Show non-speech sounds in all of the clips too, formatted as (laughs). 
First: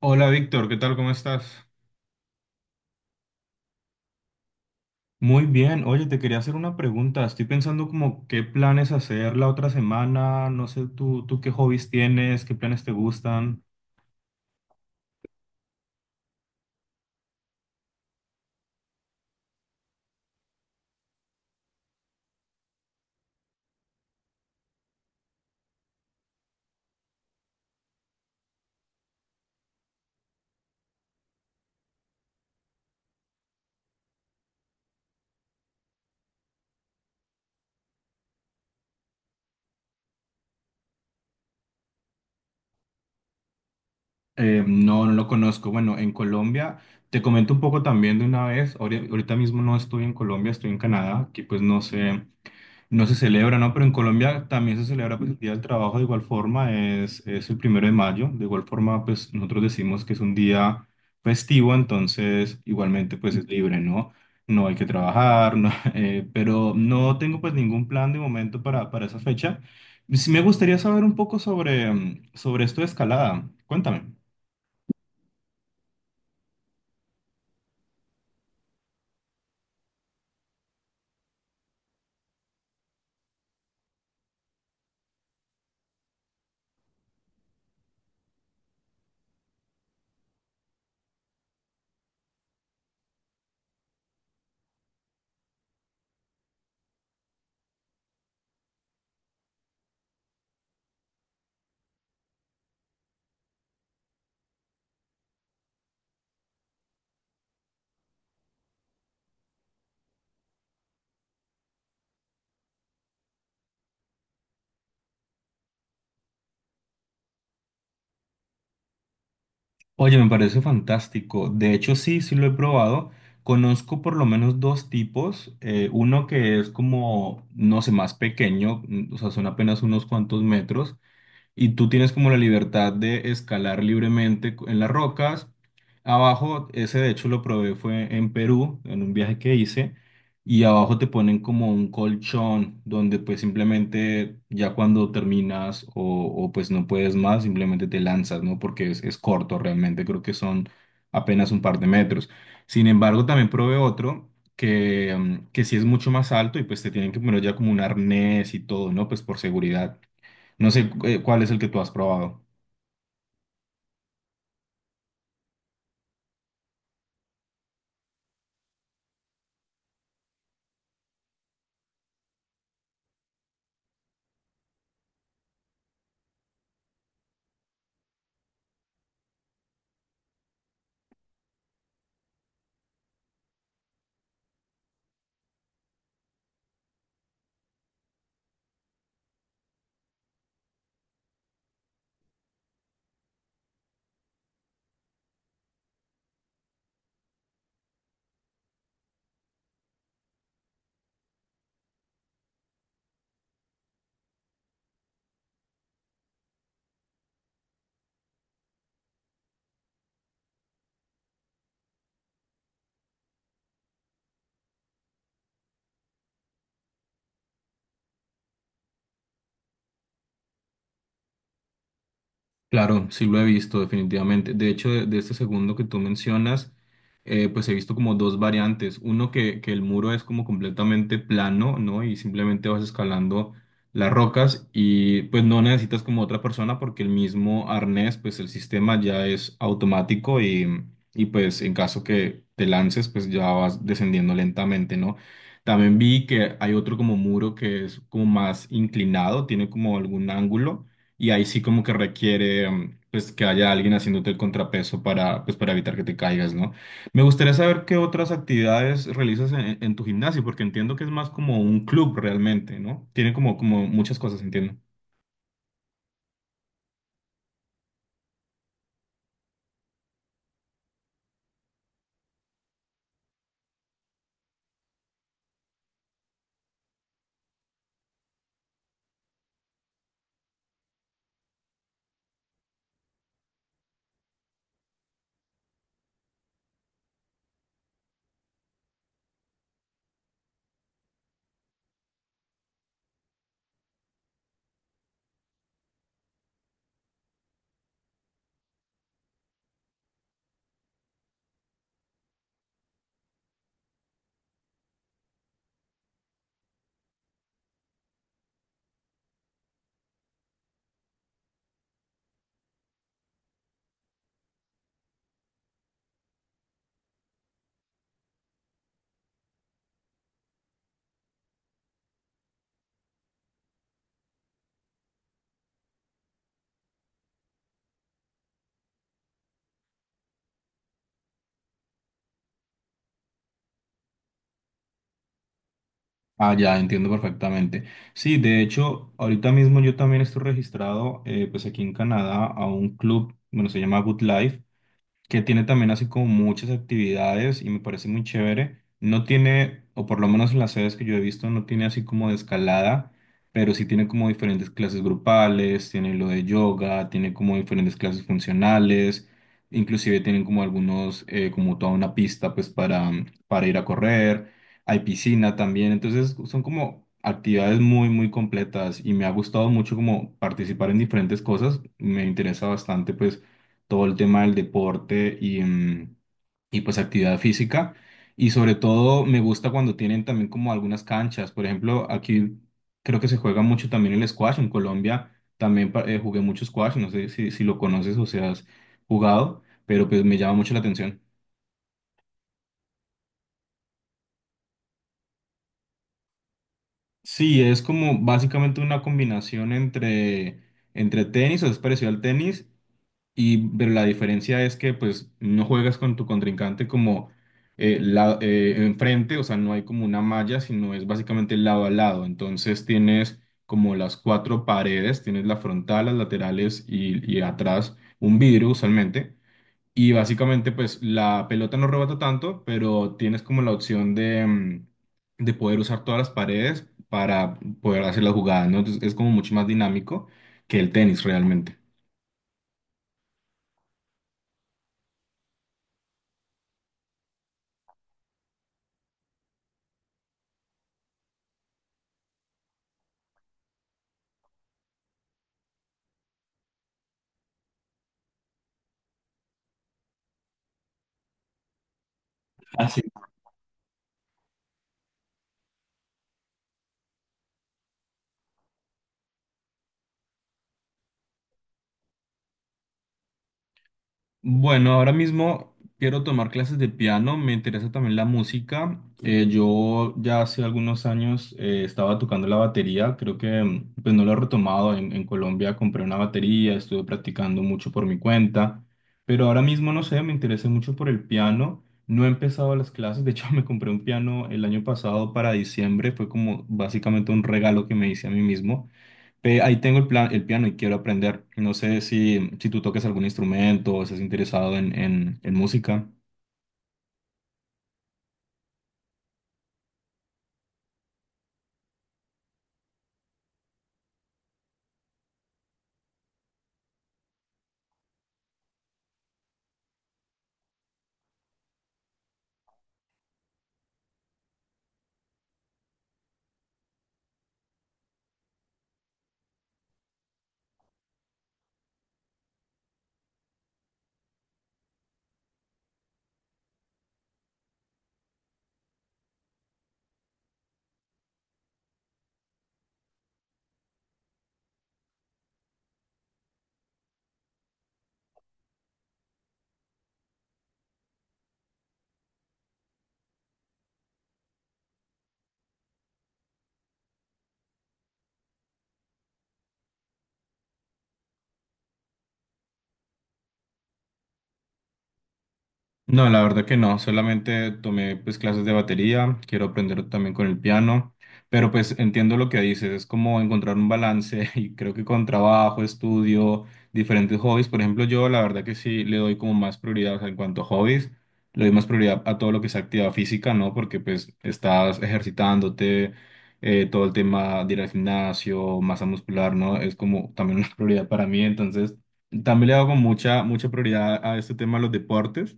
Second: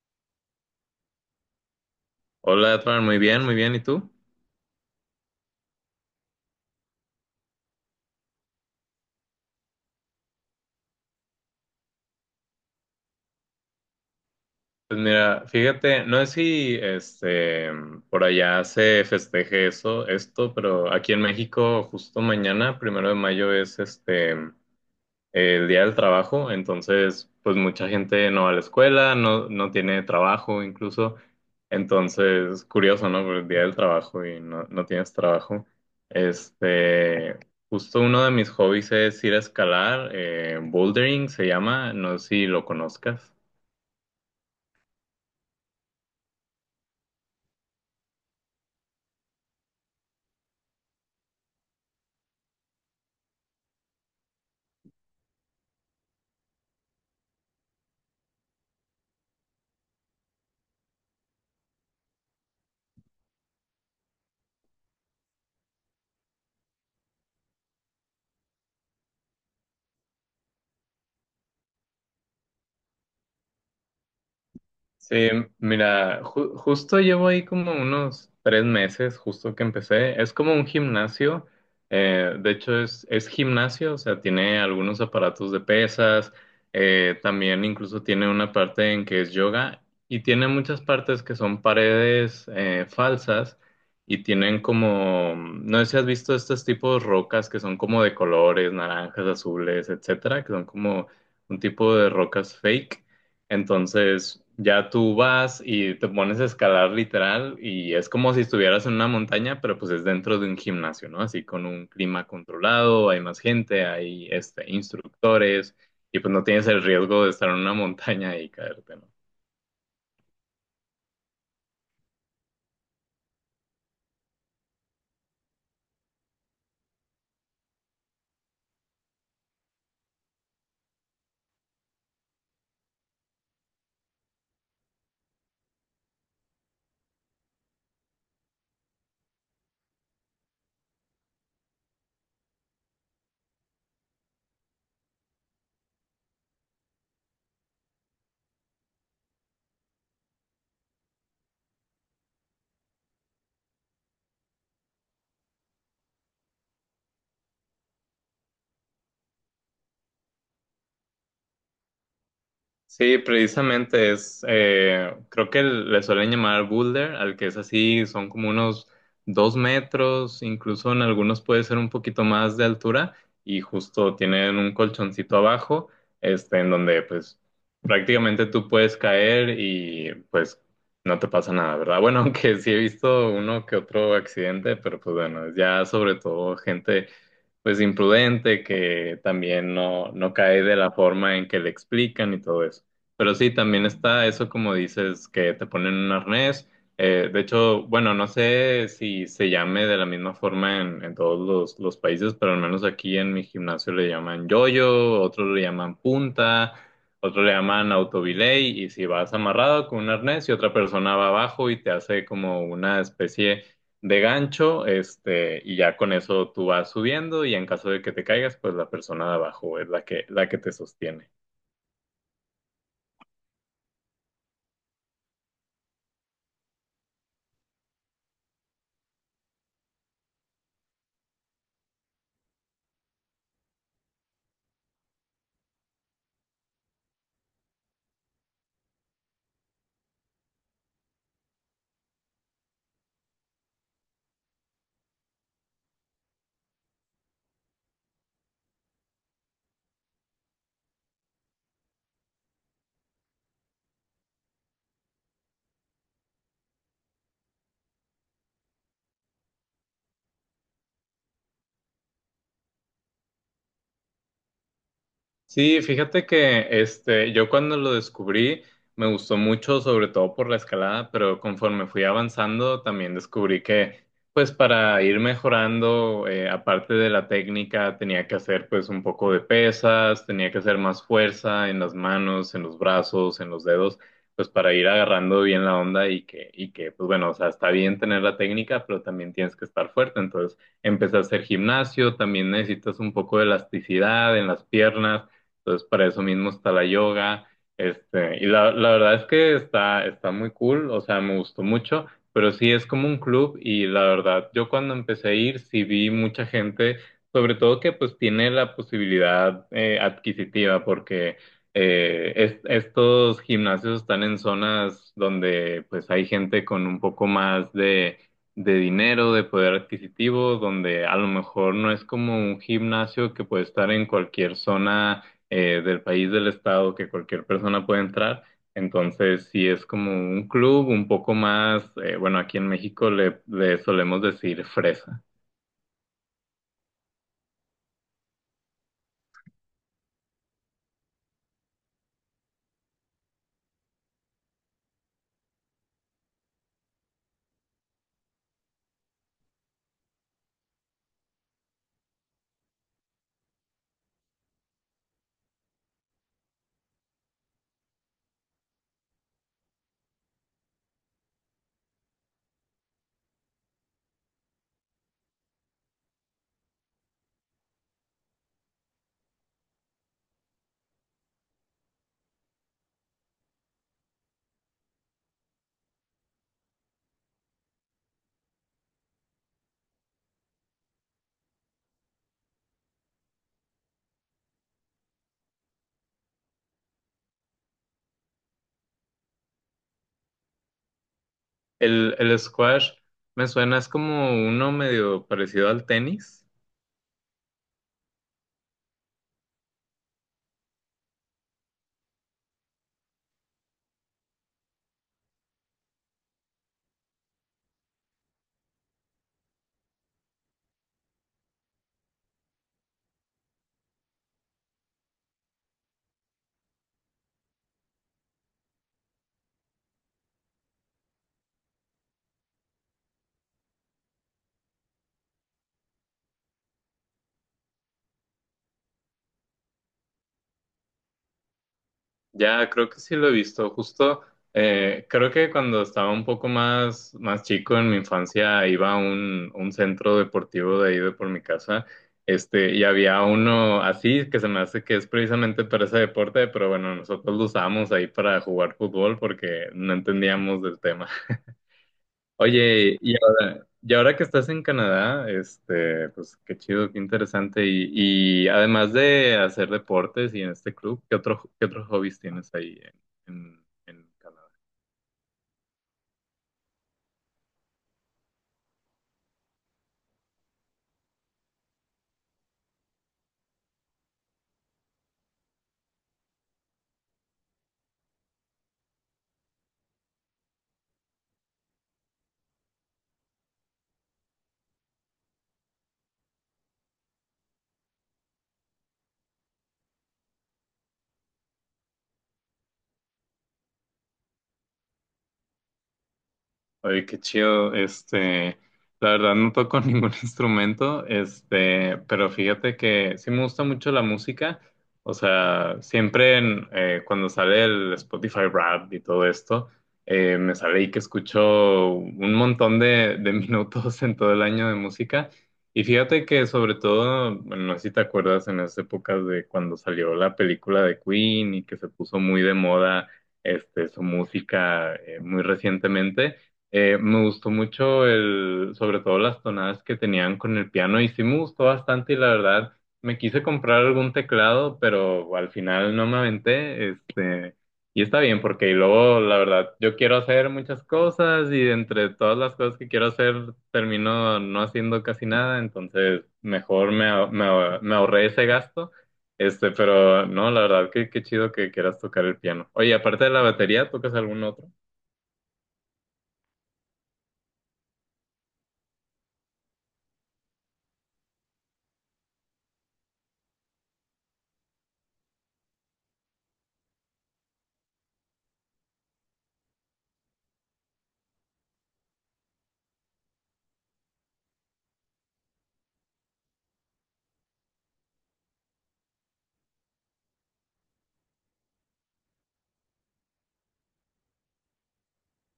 Hola Víctor, ¿qué tal? ¿Cómo estás? Hola, Edwin, muy bien, muy bien. ¿Y tú? Muy bien, oye, te quería hacer una pregunta. Estoy pensando como qué planes hacer la otra semana. No sé, tú qué hobbies tienes, qué planes te gustan. Pues mira, fíjate, no sé si por allá se festeje eso, esto, pero aquí en México, justo mañana, 1 de mayo, es el día del trabajo, entonces pues mucha gente no va a la escuela, no, no tiene trabajo incluso, entonces curioso, ¿no? Por el día del trabajo y no, no tienes trabajo. Este, justo uno de mis hobbies es ir a escalar, bouldering se llama, no sé si lo conozcas. No, no lo conozco. Bueno, en Colombia, te comento un poco también de una vez. Ahorita mismo no estoy en Colombia, estoy en Canadá, que pues no sé. No se celebra, ¿no? Pero en Colombia también se celebra pues, el Día del Trabajo de igual forma, es el primero de mayo, de igual forma pues nosotros decimos que es un día festivo, entonces igualmente pues es libre, ¿no? No hay que trabajar, no, (laughs) pero no tengo pues ningún plan de momento para esa fecha. Sí me gustaría saber un poco sobre esto de escalada, cuéntame. Sí, mira, justo llevo ahí como unos 3 meses, justo que empecé. Es como un gimnasio, de hecho es gimnasio, o sea, tiene algunos aparatos de pesas, también incluso tiene una parte en que es yoga y tiene muchas partes que son paredes falsas y tienen como, no sé si has visto estos tipos de rocas que son como de colores, naranjas, azules, etcétera, que son como un tipo de rocas fake. Entonces ya tú vas y te pones a escalar literal y es como si estuvieras en una montaña, pero pues es dentro de un gimnasio, ¿no? Así con un clima controlado, hay más gente, hay instructores y pues no tienes el riesgo de estar en una montaña y caerte, ¿no? Oye, me parece fantástico. De hecho, sí, sí lo he probado. Conozco por lo menos dos tipos. Uno que es como, no sé, más pequeño, o sea, son apenas unos cuantos metros y tú tienes como la libertad de escalar libremente en las rocas. Abajo, ese de hecho lo probé fue en Perú, en un viaje que hice, y abajo te ponen como un colchón donde pues simplemente ya cuando terminas o pues no puedes más, simplemente te lanzas, ¿no? Porque es corto realmente, creo que son apenas un par de metros. Sin embargo, también probé otro que sí es mucho más alto y pues te tienen que poner ya como un arnés y todo, ¿no? Pues por seguridad. No sé cuál es el que tú has probado. Sí, precisamente es, creo que le suelen llamar boulder, al que es así, son como unos 2 metros, incluso en algunos puede ser un poquito más de altura y justo tienen un colchoncito abajo, en donde pues prácticamente tú puedes caer y pues no te pasa nada, ¿verdad? Bueno, (laughs) aunque sí he visto uno que otro accidente, pero pues bueno, ya sobre todo gente pues imprudente, que también no, no cae de la forma en que le explican y todo eso. Pero sí, también está eso como dices, que te ponen un arnés. De hecho, bueno, no sé si se llame de la misma forma en todos los países, pero al menos aquí en mi gimnasio le llaman yoyo, otros le llaman punta, otros le llaman autobilay, y si vas amarrado con un arnés y otra persona va abajo y te hace como una especie de gancho, y ya con eso tú vas subiendo y en caso de que te caigas, pues la persona de abajo es la que te sostiene. Claro, sí lo he visto definitivamente. De hecho, de este segundo que tú mencionas, pues he visto como dos variantes. Uno que el muro es como completamente plano, ¿no? Y simplemente vas escalando las rocas y pues no necesitas como otra persona porque el mismo arnés, pues el sistema ya es automático y pues en caso que te lances, pues ya vas descendiendo lentamente, ¿no? También vi que hay otro como muro que es como más inclinado, tiene como algún ángulo y ahí sí como que requiere pues que haya alguien haciéndote el contrapeso para pues para evitar que te caigas, ¿no? Me gustaría saber qué otras actividades realizas en tu gimnasio, porque entiendo que es más como un club realmente, ¿no? Tiene como, como muchas cosas, entiendo. Sí, fíjate que yo cuando lo descubrí me gustó mucho, sobre todo por la escalada, pero conforme fui avanzando también descubrí que pues para ir mejorando, aparte de la técnica, tenía que hacer pues un poco de pesas, tenía que hacer más fuerza en las manos, en los brazos, en los dedos, pues para ir agarrando bien la onda y y que pues bueno, o sea, está bien tener la técnica, pero también tienes que estar fuerte. Entonces empecé a hacer gimnasio, también necesitas un poco de elasticidad en las piernas. Entonces, para eso mismo está la yoga. Y la verdad es que está muy cool, o sea, me gustó mucho, pero sí es como un club y la verdad, yo cuando empecé a ir, sí vi mucha gente, sobre todo que pues tiene la posibilidad adquisitiva, porque estos gimnasios están en zonas donde pues hay gente con un poco más de dinero, de poder adquisitivo, donde a lo mejor no es como un gimnasio que puede estar en cualquier zona del país, del estado, que cualquier persona puede entrar. Entonces, sí es como un club un poco más, bueno, aquí en México le solemos decir fresa. Ah, ya, entiendo perfectamente. Sí, de hecho, ahorita mismo yo también estoy registrado, pues aquí en Canadá, a un club, bueno, se llama Good Life, que tiene también así como muchas actividades y me parece muy chévere. No tiene, o por lo menos en las sedes que yo he visto, no tiene así como de escalada, pero sí tiene como diferentes clases grupales, tiene lo de yoga, tiene como diferentes clases funcionales, inclusive tienen como algunos, como toda una pista pues para ir a correr, hay piscina también, entonces son como actividades muy muy completas y me ha gustado mucho como participar en diferentes cosas, me interesa bastante pues todo el tema del deporte y pues actividad física. Y sobre todo me gusta cuando tienen también como algunas canchas. Por ejemplo, aquí creo que se juega mucho también el squash. En Colombia también jugué mucho squash. No sé si lo conoces o si has jugado, pero pues me llama mucho la atención. El squash me suena, es como uno medio parecido al tenis. Sí, es como básicamente una combinación entre tenis, o es parecido al tenis, y pero la diferencia es que pues no juegas con tu contrincante como enfrente, o sea, no hay como una malla, sino es básicamente lado a lado. Entonces tienes como las cuatro paredes, tienes la frontal, las laterales y atrás un vidrio usualmente. Y básicamente pues la pelota no rebota tanto, pero tienes como la opción de poder usar todas las paredes para poder hacer las jugadas, ¿no? Entonces es como mucho más dinámico que el tenis realmente. Ya, creo que sí lo he visto. Justo, creo que cuando estaba un poco más chico en mi infancia, iba a un centro deportivo de ahí de por mi casa, y había uno así que se me hace que es precisamente para ese deporte, pero bueno, nosotros lo usábamos ahí para jugar fútbol porque no entendíamos del tema. Oye, y ahora que estás en Canadá, pues qué chido, qué interesante. Y además de hacer deportes y en este club, ¿qué otro, qué otros hobbies tienes ahí en Canadá? Bueno, ahora mismo quiero tomar clases de piano, me interesa también la música. Yo ya hace algunos años estaba tocando la batería, creo que pues no lo he retomado. En Colombia compré una batería, estuve practicando mucho por mi cuenta, pero ahora mismo no sé, me interesé mucho por el piano. No he empezado las clases, de hecho (laughs) me compré un piano el año pasado para diciembre, fue como básicamente un regalo que me hice a mí mismo. Ve, ahí tengo el plan, el piano y quiero aprender. No sé si, si tú toques algún instrumento o estás interesado en música. Oye, qué chido. La verdad no toco (laughs) ningún instrumento, pero fíjate que sí me gusta mucho la música. O sea, siempre en, cuando sale el Spotify Rap y todo esto, me sale ahí que escucho un montón de (laughs) minutos en todo el año de música. Y fíjate que sobre todo, bueno, no sé si te acuerdas en las épocas de cuando salió la película de Queen y que se puso muy de moda, su música, muy recientemente. Me gustó mucho sobre todo las tonadas que tenían con el piano y sí me gustó bastante y la verdad me quise comprar algún teclado, pero al final no me aventé, y está bien porque y luego la verdad yo quiero hacer muchas cosas y entre todas las cosas que quiero hacer termino no haciendo casi nada, entonces mejor me ahorré ese gasto, pero no, la verdad que qué chido que quieras tocar el piano. Oye, aparte de la batería, ¿tocas algún otro? No, la verdad que no, solamente tomé pues clases de batería, quiero aprender también con el piano, pero pues entiendo lo que dices, es como encontrar un balance (laughs) y creo que con trabajo, estudio, diferentes hobbies, por ejemplo, yo la verdad que sí le doy como más prioridad, o sea, en cuanto a hobbies, le doy más prioridad a todo lo que es actividad física, ¿no? Porque pues estás ejercitándote, todo el tema de ir al gimnasio, masa muscular, ¿no? Es como también (laughs) una prioridad para mí, entonces también le hago mucha, mucha prioridad a este tema de los deportes.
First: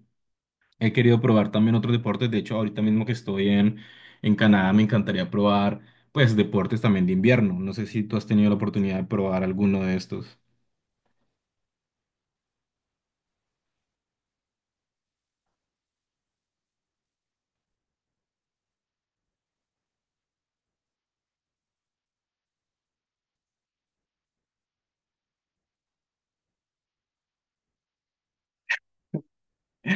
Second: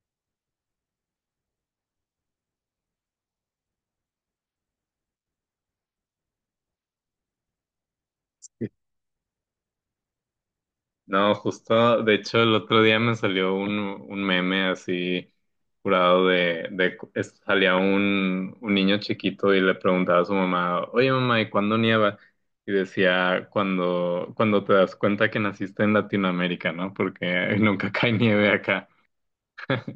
He querido probar también otros deportes. De hecho, ahorita mismo que estoy en Canadá, me encantaría probar, pues, deportes también de invierno. No sé si tú has tenido la oportunidad de probar alguno de estos. No, justo, de hecho, el otro día me salió un meme así curado salía un niño chiquito y le preguntaba a su mamá, oye mamá, ¿y cuándo nieva? Y decía, cuando te das cuenta que naciste en Latinoamérica, ¿no? Porque (laughs) nunca cae nieve.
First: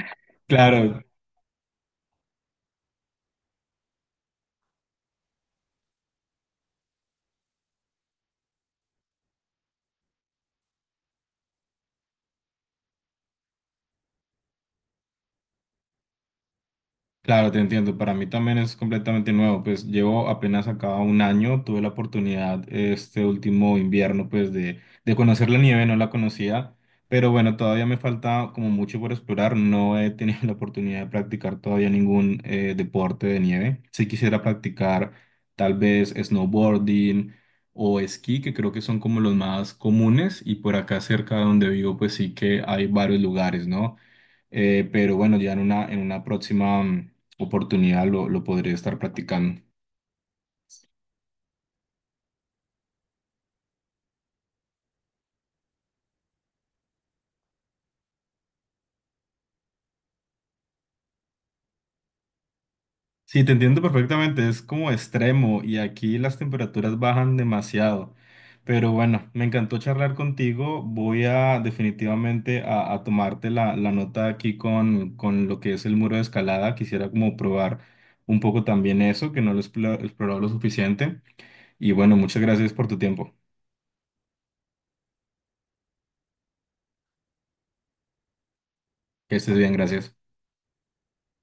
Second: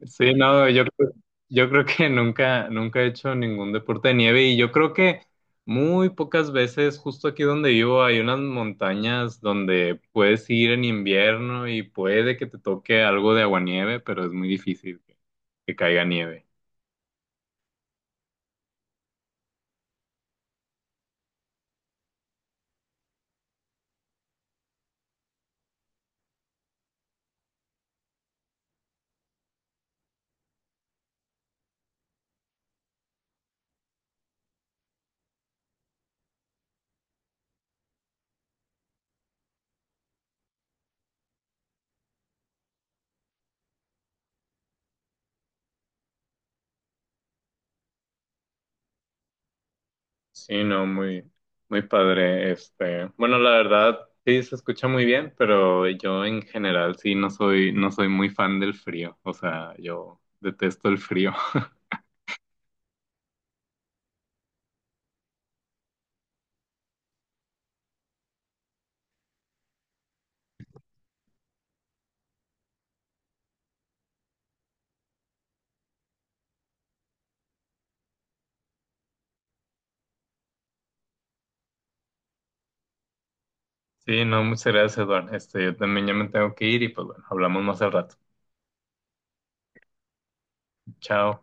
Sí, no, Claro, yo creo que nunca he hecho ningún deporte de nieve y yo creo que muy pocas veces, justo aquí donde vivo, hay unas montañas donde puedes ir en invierno y puede que te toque algo de aguanieve, pero es muy difícil que caiga nieve. Claro, te entiendo. Para mí también es completamente nuevo. Pues llevo apenas acá un año. Tuve la oportunidad este último invierno, pues de conocer la nieve. No la conocía, pero bueno, todavía me falta como mucho por explorar. No he tenido (laughs) la oportunidad de practicar todavía ningún deporte de nieve. Si quisiera practicar tal vez snowboarding o esquí, que creo que son como los más comunes. Y por acá cerca de donde vivo, pues sí que hay varios lugares, ¿no? Pero bueno, ya en una, próxima oportunidad lo podría estar practicando. Sí, no, muy, muy padre. Bueno, la verdad, sí, se escucha muy bien, pero yo en general sí no soy muy fan del frío. O sea, yo detesto el frío. (laughs) Sí, te entiendo perfectamente, es como extremo y aquí las temperaturas bajan demasiado. Pero bueno, me encantó charlar contigo. Voy a definitivamente a tomarte la nota aquí con lo que es el muro de escalada. Quisiera como probar un poco también eso, que no lo he explorado lo suficiente. Y bueno, muchas gracias por tu tiempo. Sí, no, muchas gracias, Eduardo. Yo también ya me tengo que ir y pues bueno, hablamos más al rato. Que estés bien, gracias. Chao.